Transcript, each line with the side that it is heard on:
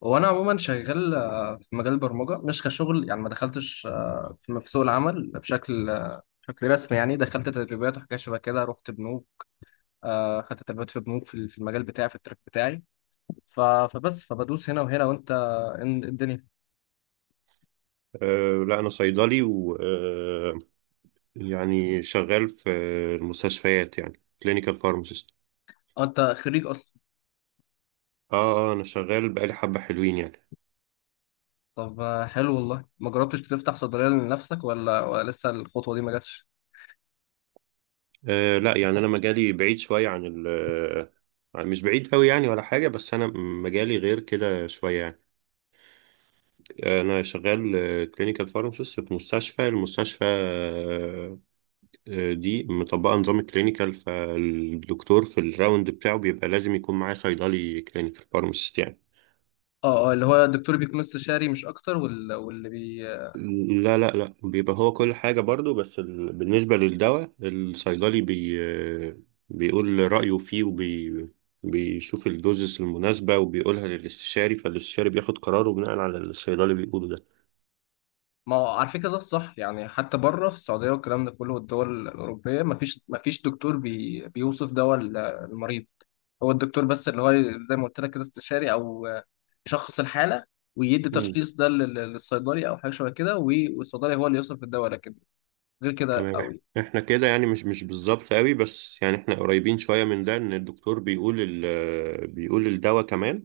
left: وانا عموما شغال في مجال البرمجه مش كشغل يعني ما دخلتش في سوق العمل بشكل بشكل رسمي يعني دخلت تدريبات وحاجات شبه كده رحت بنوك خدت تدريبات في بنوك في المجال بتاعي في التراك بتاعي فبس فبدوس هنا وهنا وانت الدنيا.
right: لا أنا صيدلي و أه يعني شغال في المستشفيات، يعني كلينيكال فارماسيست.
left: انت خريج اصلا؟
right: اه، آه، أنا شغال بقالي حبة حلوين يعني.
left: طب حلو، والله ما جربتش تفتح صيدليه لنفسك، ولا لسه الخطوه دي ما جاتش؟
right: لا يعني أنا مجالي بعيد شوية عن ال آه، مش بعيد أوي يعني ولا حاجة، بس أنا مجالي غير كده شوية يعني. أنا شغال كلينيكال فارماسيست في المستشفى دي مطبقة نظام الكلينيكال، فالدكتور في الراوند بتاعه بيبقى لازم يكون معاه صيدلي كلينيكال فارماسيست يعني.
left: اه اللي هو الدكتور بيكون استشاري مش اكتر، واللي بي.
right: لا بيبقى هو كل حاجة برضو، بس بالنسبة للدواء الصيدلي بيقول رأيه فيه بيشوف الدوزس المناسبة وبيقولها للاستشاري، فالاستشاري بياخد قراره بناء على اللي الصيدلي بيقوله ده.
left: ما هو على فكرة ده الصح يعني، حتى بره في السعودية والكلام ده كله والدول الأوروبية مفيش دكتور بي بيوصف دواء المريض، هو الدكتور بس اللي هو زي ما قلت لك كده استشاري، أو يشخص الحالة ويدي
right: مم.
left: تشخيص ده للصيدلي أو حاجة شبه كده، والصيدلي هو اللي يوصف الدواء، لكن غير كده
right: تمام.
left: أوي.
right: احنا كده يعني مش بالظبط قوي، بس يعني احنا قريبين شوية من ده، ان الدكتور بيقول بيقول الدواء كمان.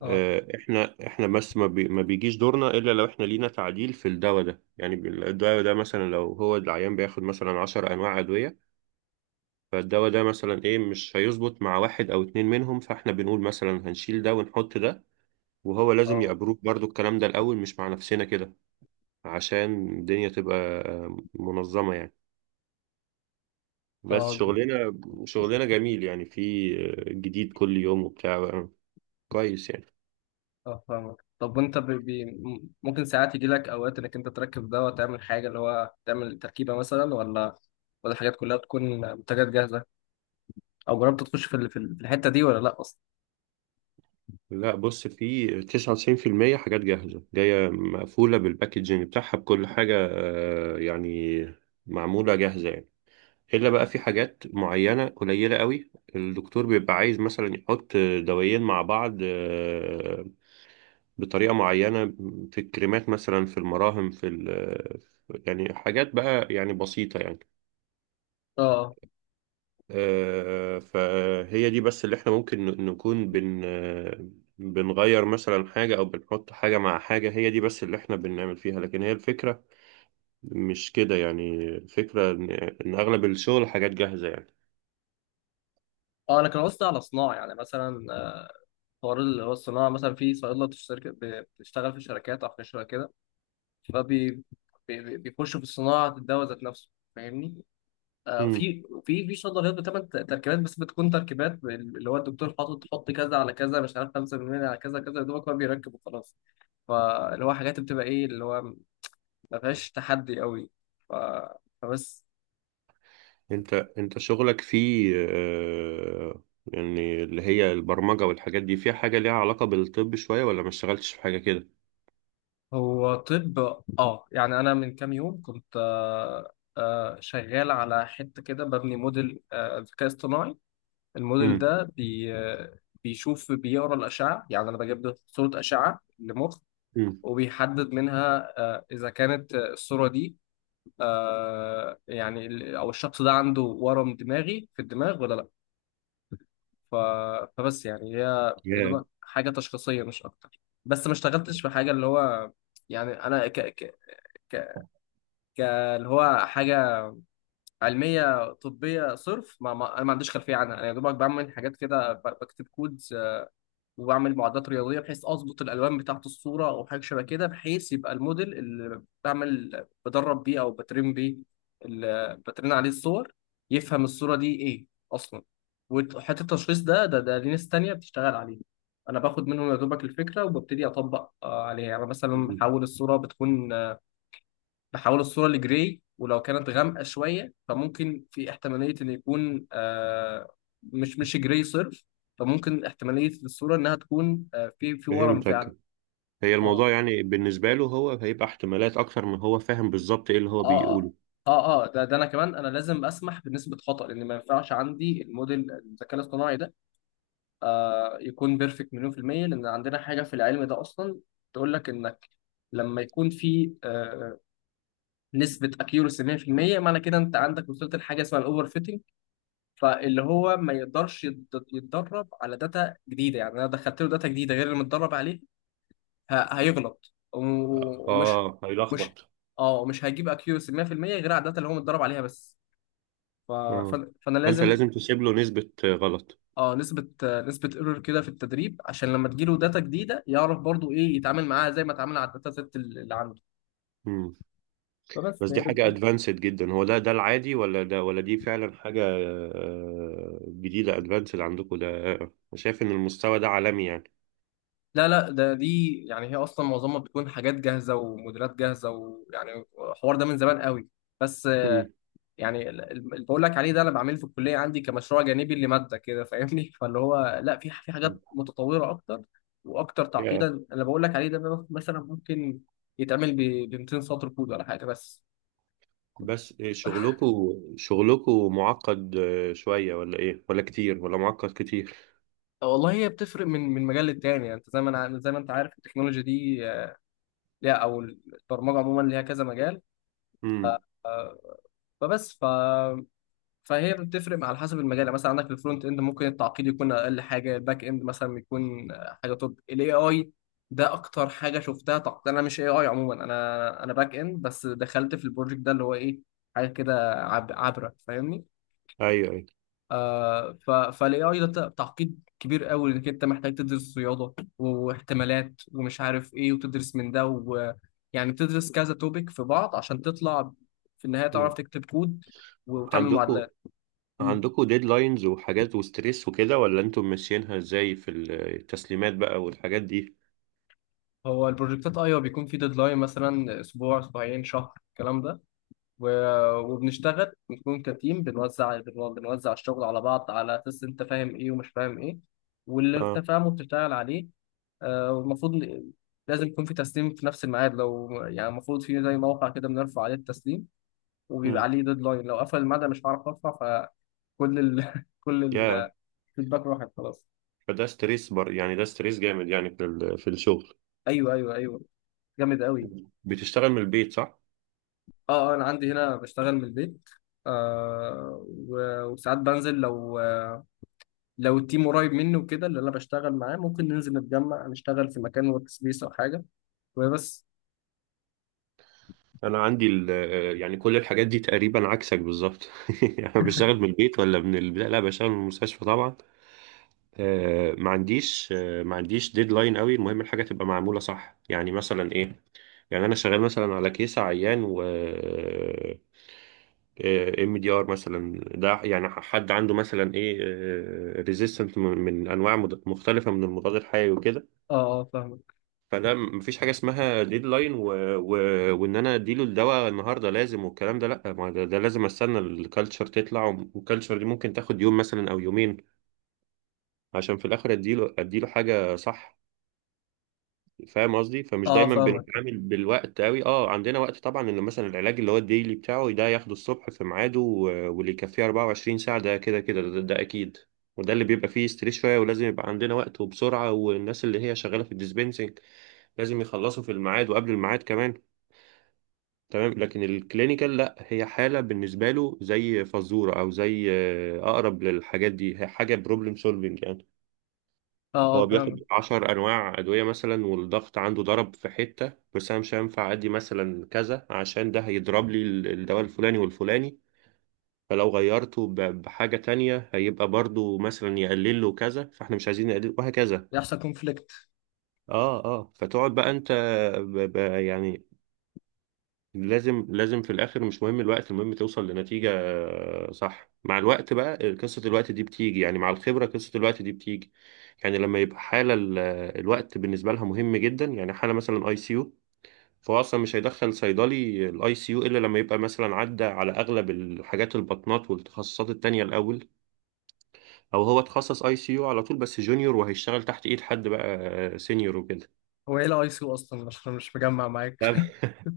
left: اه
right: احنا بس ما بيجيش دورنا الا لو احنا لينا تعديل في الدواء ده، يعني الدواء ده مثلا لو هو العيان بياخد مثلا 10 انواع ادويه، فالدواء ده مثلا ايه مش هيظبط مع واحد او اتنين منهم، فاحنا بنقول مثلا هنشيل ده ونحط ده. وهو لازم
left: اه
right: يأبروف برضو الكلام ده الاول، مش مع نفسنا كده، عشان الدنيا تبقى منظمه يعني. بس
left: اه
right: شغلنا جميل، يعني في جديد كل يوم وبتاع، كويس يعني.
left: اه فاهمك. طب وانت ممكن ساعات يجي لك اوقات انك انت تركب دواء، تعمل حاجه اللي هو تعمل تركيبه مثلا، ولا الحاجات كلها بتكون منتجات جاهزه؟ او جربت تخش في الحته دي ولا لا اصلا؟
right: لا بص، في 99% حاجات جاهزة جاية مقفولة بالباكجينج بتاعها بكل حاجة، يعني معمولة جاهزة يعني. إلا بقى في حاجات معينة قليلة قوي الدكتور بيبقى عايز مثلا يحط دوايين مع بعض، بطريقة معينة، في الكريمات مثلا، في المراهم، في يعني حاجات بقى يعني بسيطة يعني.
left: اه
right: فهي دي بس اللي احنا ممكن نكون بن آه، بنغير مثلا حاجة أو بنحط حاجة مع حاجة. هي دي بس اللي احنا بنعمل فيها، لكن هي الفكرة مش كده يعني، الفكرة إن أغلب الشغل حاجات جاهزة يعني.
left: اه انا كان قصدي على صناعه، يعني مثلا حوار اللي هو الصناعه مثلا، في صيدله بتشترك بتشتغل في شركات او في شركه كده، فبي بيخشوا في صناعه الدواء ذات نفسه، فاهمني؟ آه،
right: مم.
left: في في صيدليات بتعمل تركيبات، بس بتكون تركيبات اللي هو الدكتور حط كذا على كذا، مش عارف 5% على كذا كذا، يا دوبك هو بيركب وخلاص. فاللي هو حاجات بتبقى ايه اللي هو ما فيهاش تحدي قوي. ف... فبس.
right: أنت شغلك فيه، يعني اللي هي البرمجة والحاجات دي، فيها حاجة ليها علاقة بالطب شوية، ولا ما اشتغلتش في حاجة كده؟
left: هو طب، اه يعني انا من كام يوم كنت شغال على حته كده، ببني موديل ذكاء اصطناعي. الموديل
right: مم.
left: ده بي آه، بيشوف، بيقرا الاشعه، يعني انا بجيب له صوره اشعه لمخ،
right: مم.
left: وبيحدد منها اذا كانت الصوره دي يعني او الشخص ده عنده ورم دماغي في الدماغ ولا لا. ف- فبس يعني هي يا
right: ياه.
left: دوبك حاجه تشخيصيه مش اكتر، بس ما اشتغلتش في حاجه اللي هو يعني انا ك... ك... ك- اللي هو حاجة علمية طبية صرف، ما أنا ما عنديش خلفية عنها. أنا يا دوبك بعمل حاجات كده، بكتب كودز وبعمل معادلات رياضية بحيث أظبط الألوان بتاعة الصورة أو حاجة شبه كده، بحيث يبقى الموديل اللي بعمل، بدرب بيه أو بترين بيه، اللي بترين عليه الصور، يفهم الصورة دي إيه أصلا. وحتة التشخيص ده ده ليه ناس تانية بتشتغل عليه، أنا باخد منهم يا دوبك الفكرة وببتدي أطبق عليها. يعني مثلا
right: مم.
left: بحول الصورة بتكون، بحول الصورة لجراي، ولو كانت غامقة شوية فممكن في احتمالية إن يكون آه مش جراي صرف، فممكن احتمالية الصورة إنها تكون آه في ورم فعلا.
right: فهمتك. هي
left: اه
right: الموضوع يعني بالنسبة له هو هيبقى احتمالات أكتر من هو فاهم بالظبط إيه اللي هو
left: اه اه
right: بيقوله.
left: اه ده انا كمان، انا لازم اسمح بنسبه خطا، لان ما ينفعش عندي الموديل الذكاء الاصطناعي ده آه يكون بيرفكت مليون في الميه، لان عندنا حاجه في العلم ده اصلا تقول لك انك لما يكون في آه نسبه اكيورسي 100%، معنى كده انت عندك وصلت لحاجه اسمها الاوفر فيتنج، فاللي هو ما يقدرش يتدرب على داتا جديده. يعني انا دخلت له داتا جديده غير اللي متدرب عليه، هيغلط و- ومش
right: اه
left: مش
right: هيلخبط.
left: اه مش هيجيب اكيورسي 100% غير على الداتا اللي هو متدرب عليها بس. ف... ف...
right: اه
left: فانا
right: فأنت
left: لازم
right: لازم تسيب له نسبة غلط.
left: اه نسبه نسبه ايرور كده في التدريب، عشان لما تجيله داتا جديده يعرف برضو ايه يتعامل معاها زي ما اتعامل على الداتا سيت اللي عنده.
right: مم.
left: فبس
right: بس
left: هي
right: دي حاجة
left: بتكون.
right: أدفانسد جدا، هو ده العادي، ولا ده، ولا دي فعلا حاجة جديدة أدفانسد عندكم ده؟ شايف إن المستوى ده عالمي يعني؟
left: لا ده دي يعني هي اصلا معظمها بتكون حاجات جاهزه وموديلات جاهزه ويعني الحوار ده من زمان قوي، بس
right: مم.
left: يعني اللي بقول لك عليه ده انا بعمله في الكليه عندي كمشروع جانبي لماده كده، فاهمني؟ فاللي هو لا، في في حاجات متطوره اكتر واكتر
right: yeah.
left: تعقيدا. اللي بقول لك عليه ده بقى مثلا ممكن يتعمل ب 200 سطر كود ولا حاجه بس.
right: بس إيه، شغلكوا معقد شوية ولا إيه، ولا كتير، ولا معقد كتير؟
left: والله هي بتفرق من مجال للتاني. يعني انت زي ما انا، زي ما انت عارف التكنولوجيا دي ليها، او البرمجه عموما ليها كذا مجال،
right: مم.
left: آه، فبس ف فهي بتفرق على حسب المجال. يعني مثلا عندك في الفرونت اند ممكن التعقيد يكون اقل حاجه، الباك اند مثلا يكون حاجه توب، الاي اي ده اكتر حاجه شفتها تعقيد. انا مش اي اي عموما، انا انا باك اند، بس دخلت في البروجكت ده اللي هو ايه حاجه كده عبره، فاهمني؟
right: أيوه أيوه.
left: آه، فالاي اي ده تعقيد كبير قوي، انك انت محتاج تدرس رياضه واحتمالات ومش عارف ايه وتدرس من ده و... يعني بتدرس كذا توبيك في بعض عشان تطلع في النهايه تعرف
right: مم.
left: تكتب كود وتعمل
right: عندكم
left: معادلات.
right: عندكم ديدلاينز وحاجات وستريس وكده، ولا انتم ماشيينها ازاي في التسليمات بقى والحاجات دي؟
left: هو البروجكتات ايوه بيكون في ديدلاين، مثلا اسبوع اسبوعين شهر الكلام ده، وبنشتغل بنكون كتيم، بنوزع بنوزع الشغل على بعض على اساس انت فاهم ايه ومش فاهم ايه، واللي انت
right: اه.
left: فاهمه بتشتغل عليه. آه، والمفروض ن- لازم يكون في تسليم في نفس الميعاد. لو يعني المفروض في زي موقع كده بنرفع عليه التسليم، وبيبقى
right: امم
left: عليه ديدلاين، لو قفل الميعاد أنا مش هعرف ارفع، فكل كل
right: يا
left: الفيدباك راحت خلاص.
right: فده ستريس بر، يعني ده ستريس جامد يعني في في الشغل؟
left: ايوه جامد قوي.
right: بتشتغل من البيت صح؟
left: اه، انا عندي هنا بشتغل من البيت، آه وساعات بنزل، لو لو التيم قريب مني وكده، اللي انا بشتغل معاه، ممكن ننزل نتجمع نشتغل في مكان ورك سبيس او حاجه، وبس.
right: انا عندي يعني كل الحاجات دي تقريبا عكسك بالظبط. يعني بشتغل من البيت ولا من لا لا، بشتغل من المستشفى طبعا. ما عنديش ديدلاين قوي، المهم الحاجه تبقى معموله صح، يعني مثلا ايه، يعني انا شغال مثلا على كيس عيان، و ام دي ار مثلا ده، يعني حد عنده مثلا ايه ريزيستنت من انواع مختلفه من المضاد الحيوي وكده.
left: اه اه فاهمك.
right: فده مفيش حاجه اسمها ديدلاين و... وان انا اديله الدواء النهارده لازم والكلام ده، لا ما ده لازم استنى الكالتشر تطلع، والكالتشر دي ممكن تاخد يوم مثلا او يومين عشان في الاخر اديله حاجه صح. فاهم قصدي؟ فمش
left: اه،
right: دايما
left: فاهمك.
right: بنتعامل بالوقت قوي. اه عندنا وقت طبعا، انه مثلا العلاج اللي هو الديلي بتاعه ده ياخده الصبح في ميعاده، واللي يكفيه 24 ساعة ده، كده ده اكيد. وده اللي بيبقى فيه ستريس شوية، ولازم يبقى عندنا وقت وبسرعة. والناس اللي هي شغالة في الديسبنسنج لازم يخلصوا في الميعاد وقبل الميعاد كمان. تمام. لكن الكلينيكال لا، هي حالة بالنسبة له زي فزورة او زي، اقرب للحاجات دي، هي حاجة بروبلم سولفنج يعني.
left: اه
right: هو
left: فاهمك.
right: بياخد عشر أنواع أدوية مثلا والضغط عنده ضرب في حتة، بس أنا مش هينفع أدي مثلا كذا عشان ده هيضرب لي الدواء الفلاني والفلاني. فلو غيرته بحاجة تانية هيبقى برضو مثلا يقلل له كذا، فاحنا مش عايزين نقلل، وهكذا.
left: يحصل كونفليكت.
right: اه اه. فتقعد بقى انت يعني لازم في الاخر، مش مهم الوقت، المهم توصل لنتيجة صح. مع الوقت بقى قصة الوقت دي بتيجي، يعني مع الخبرة قصة الوقت دي بتيجي. يعني لما يبقى حالة الوقت بالنسبة لها مهم جدا، يعني حالة مثلا اي سي يو، فهو اصلا مش هيدخل صيدلي الاي سي يو الا لما يبقى مثلا عدى على اغلب الحاجات البطنات والتخصصات التانية الاول، او هو اتخصص اي سي يو على طول بس جونيور، وهيشتغل تحت ايد حد بقى سينيور وكده.
left: هو ايه الاي سي اصلا؟ مش مجمع معاك.
right: لا.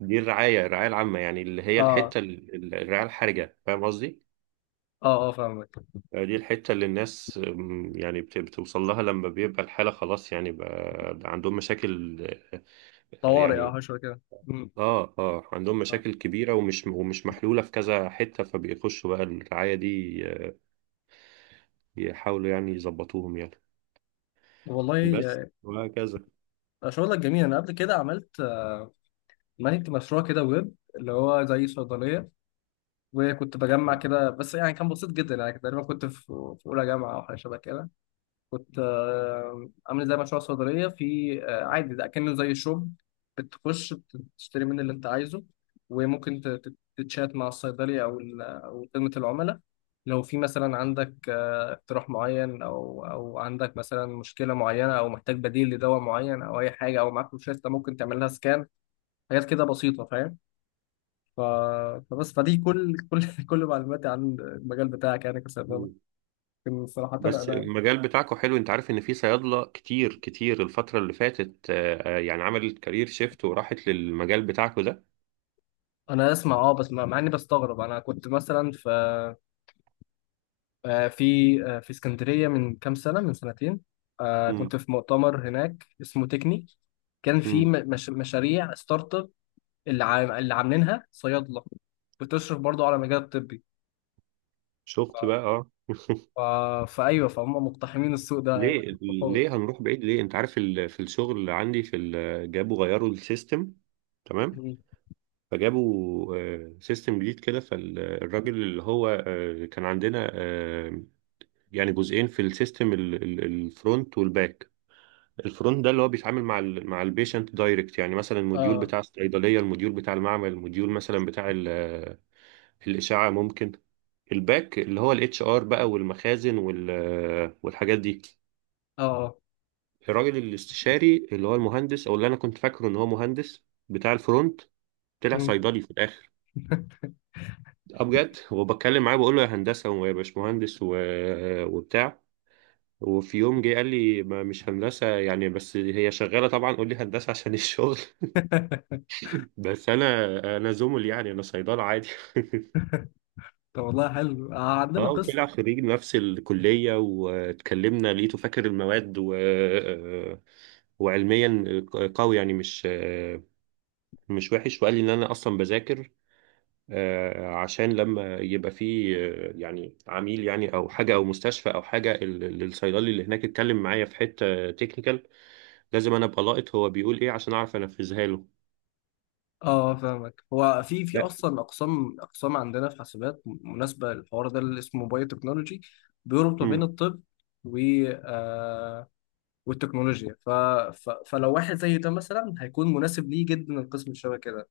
right: دي الرعاية، العامة يعني، اللي هي
left: اه اه
right: الحتة الرعاية الحرجة. فاهم قصدي؟
left: اه فاهمك.
right: دي الحتة اللي الناس يعني بتوصل لها لما بيبقى الحالة خلاص يعني، بقى عندهم مشاكل،
left: طوارئ
right: يعني
left: اه شويه كده. مم.
right: اه اه عندهم
left: آه.
right: مشاكل كبيرة، ومش محلولة في كذا حتة، فبيخشوا بقى الرعاية دي يحاولوا يعني يظبطوهم يعني.
left: والله
right: بس وهكذا.
left: شغلك جميل. انا قبل كده عملت مانجت مشروع كده ويب اللي هو زي صيدليه، وكنت بجمع كده، بس يعني كان بسيط جدا يعني. تقريبا كنت في في اولى جامعه او حاجه شبه كده، كنت عامل زي مشروع صيدليه في آه، عادي، ده كأنه زي شوب، بتخش تشتري من اللي انت عايزه، وممكن تتشات مع الصيدلي او خدمه العملاء لو في مثلا عندك اقتراح معين، او عندك مثلا مشكله معينه، او محتاج بديل لدواء معين، او اي حاجه، او معاك روشته ممكن تعمل لها سكان، حاجات كده بسيطه، فاهم؟ ف... فبس، فدي كل كل معلوماتي عن المجال بتاعك يعني، كسبابة.
right: مم.
left: لكن صراحة
right: بس
left: أنا
right: المجال بتاعكو حلو، انت عارف ان في صيادلة كتير كتير الفترة اللي فاتت، يعني عملت كارير شيفت وراحت للمجال بتاعكو ده.
left: أنا أسمع أه بس مع إني بستغرب. أنا كنت مثلا آه، في في اسكندرية من كام سنة، من سنتين
right: مم.
left: كنت في مؤتمر هناك اسمه تكني، كان في
right: مم.
left: م- مش... مشاريع ستارت اب اللي عاملينها صيادلة، بتشرف برضه على المجال الطبي.
right: شفت بقى؟ اه.
left: ف... فأيوه، فهم مقتحمين السوق ده
right: ليه، ليه
left: بقوة.
right: هنروح بعيد؟ ليه، انت عارف في الشغل اللي عندي جابوا غيروا السيستم. تمام.
left: م.
right: فجابوا سيستم جديد كده، فالراجل اللي هو كان عندنا، يعني جزئين في السيستم، الفرونت والباك. الفرونت ده اللي هو بيتعامل مع مع البيشنت دايركت، يعني مثلا الموديول
left: اه
right: بتاع الصيدليه، الموديول بتاع المعمل، الموديول مثلا بتاع الاشعه ممكن. الباك اللي هو الاتش ار بقى والمخازن والحاجات دي.
left: اه آه.
right: الراجل الاستشاري، اللي هو المهندس، او اللي انا كنت فاكره ان هو مهندس بتاع الفرونت، طلع
left: م.
right: صيدلي في الاخر. اه بجد، وبتكلم معاه بقول له يا هندسه ويا باشمهندس وبتاع، وفي يوم جه قال لي ما مش هندسه يعني، بس هي شغاله طبعا قول لي هندسه عشان الشغل. بس انا زمل يعني، انا صيدله عادي.
left: طب والله حلو. عندنا
right: اه
left: قسم،
right: وطلع خريج نفس الكليه، واتكلمنا لقيته فاكر المواد، وعلميا قوي يعني، مش وحش. وقال لي ان انا اصلا بذاكر، عشان لما يبقى فيه، يعني عميل يعني او حاجه او مستشفى او حاجه، الصيدلي اللي هناك اتكلم معايا في حته تكنيكال، لازم انا ابقى لاقط هو بيقول ايه عشان اعرف انفذها له.
left: اه فاهمك، هو في
right: لا.
left: اصلا اقسام، اقسام عندنا في حاسبات مناسبه للحوار ده، اللي اسمه بايو تكنولوجي، بيربط ما بين
right: مم.
left: الطب و آه والتكنولوجيا، فلو واحد زي ده مثلا هيكون مناسب ليه جدا القسم اللي شبه كده.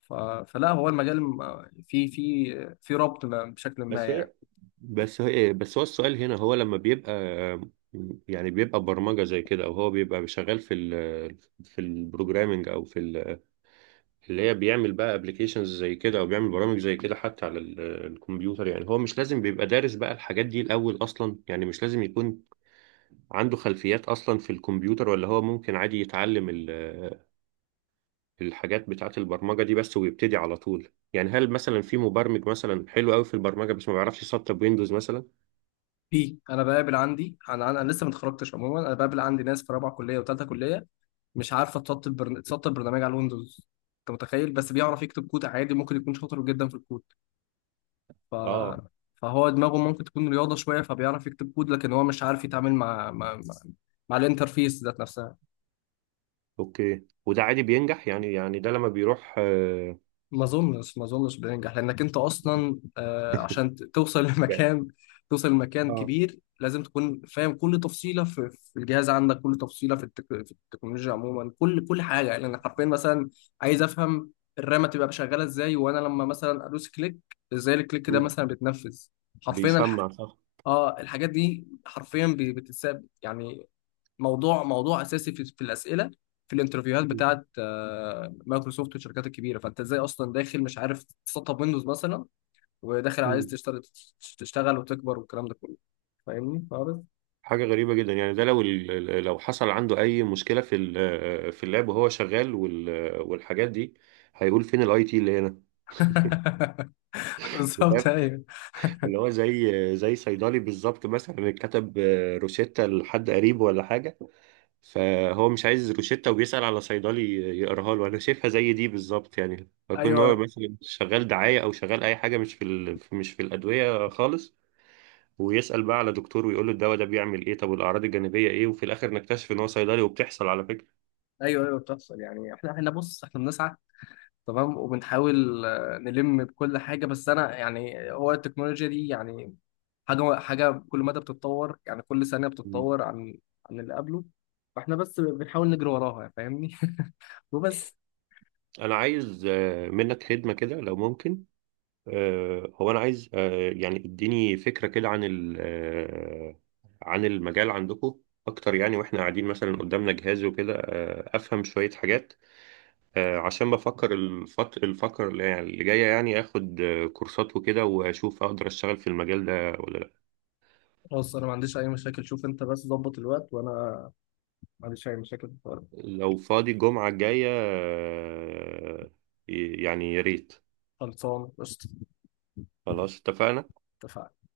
left: ف... فلا، هو المجال في في ربط ما بشكل ما
right: بس
left: يعني.
right: هي بس هو السؤال هنا، هو لما بيبقى يعني بيبقى برمجه زي كده، او هو بيبقى شغال في البروجرامنج اللي هي بيعمل بقى ابلكيشنز زي كده، او بيعمل برامج زي كده حتى على الكمبيوتر يعني، هو مش لازم بيبقى دارس بقى الحاجات دي الاول اصلا يعني، مش لازم يكون عنده خلفيات أصلا في الكمبيوتر، ولا هو ممكن عادي يتعلم الحاجات بتاعة البرمجة دي بس ويبتدي على طول؟ يعني هل مثلا في مبرمج مثلا حلو قوي في البرمجة بس ما بيعرفش يسطب ويندوز مثلا؟
left: في، انا بقابل عندي، انا انا لسه ما اتخرجتش عموما، انا بقابل عندي ناس في رابعه كليه وثالثه كليه مش عارفه تسطب تسطب برنامج على الويندوز، انت متخيل؟ بس بيعرف يكتب كود عادي، ممكن يكون شاطر جدا في الكود. ف...
right: اه.
left: فهو دماغه ممكن تكون رياضه شويه فبيعرف يكتب كود، لكن هو مش عارف يتعامل مع مع الانترفيس ذات نفسها.
right: اوكي. وده عادي بينجح يعني؟ يعني ده لما بيروح
left: ما اظنش بينجح، لانك انت اصلا عشان توصل
right: يعني
left: لمكان، توصل لمكان
right: اه
left: كبير، لازم تكون فاهم كل تفصيله في الجهاز عندك، كل تفصيله في التكنولوجيا عموما، كل حاجه يعني. انا حرفيا مثلا عايز افهم الرامه تبقى شغاله ازاي، وانا لما مثلا ادوس كليك ازاي الكليك ده
right: مم.
left: مثلا بيتنفذ، حرفيا
right: بيسمع صح.
left: اه الحاجات دي حرفيا بتتساب يعني. موضوع اساسي في الاسئله في الانترفيوهات
right: مم.
left: بتاعت مايكروسوفت والشركات الكبيره، فانت ازاي اصلا داخل مش عارف تسطب ويندوز مثلا، وداخل عايز
right: مم.
left: تشتغل، تشتغل وتكبر والكلام ده كله، فاهمني خالص؟
right: حاجة غريبة جدا يعني. ده لو لو حصل عنده أي مشكلة في في اللاب وهو شغال والحاجات دي، هيقول فين الاي تي اللي هنا.
left: بالظبط. ايوه
right: اللي هو زي صيدلي بالظبط، مثلا كتب روشتة لحد قريبه ولا حاجة، فهو مش عايز روشتة وبيسأل على صيدلي يقراها له. أنا شايفها زي دي بالظبط يعني، فيكون هو
left: ايوه
right: مثلا شغال دعاية أو شغال أي حاجة مش في مش في الأدوية خالص، ويسأل بقى على دكتور ويقول له الدواء ده بيعمل إيه، طب والأعراض الجانبية إيه، وفي الآخر نكتشف إن هو صيدلي. وبتحصل على فكرة.
left: ايوه بتحصل يعني. احنا بص، احنا بنسعى تمام، وبنحاول نلم بكل حاجه، بس انا يعني هو التكنولوجيا دي يعني حاجه كل مدى بتتطور، يعني كل ثانيه
right: مم.
left: بتتطور عن اللي قبله، فاحنا بس بنحاول نجري وراها يعني، فاهمني؟ وبس.
right: أنا عايز منك خدمة كده لو ممكن. هو انا عايز يعني اديني فكره كده عن عن المجال عندكم اكتر يعني، واحنا قاعدين مثلا قدامنا جهاز وكده افهم شويه حاجات، عشان بفكر الفكر اللي يعني اللي جايه، يعني اخد كورسات وكده واشوف اقدر اشتغل في المجال ده ولا لا.
left: خلاص، انا ما عنديش اي مشاكل، شوف انت بس ظبط الوقت، وانا ما عنديش اي مشاكل في الحوار.
right: لو فاضي الجمعه الجايه يعني يا ريت.
left: خلصان قشطه.
right: خلاص اتفقنا.
left: اتفقنا.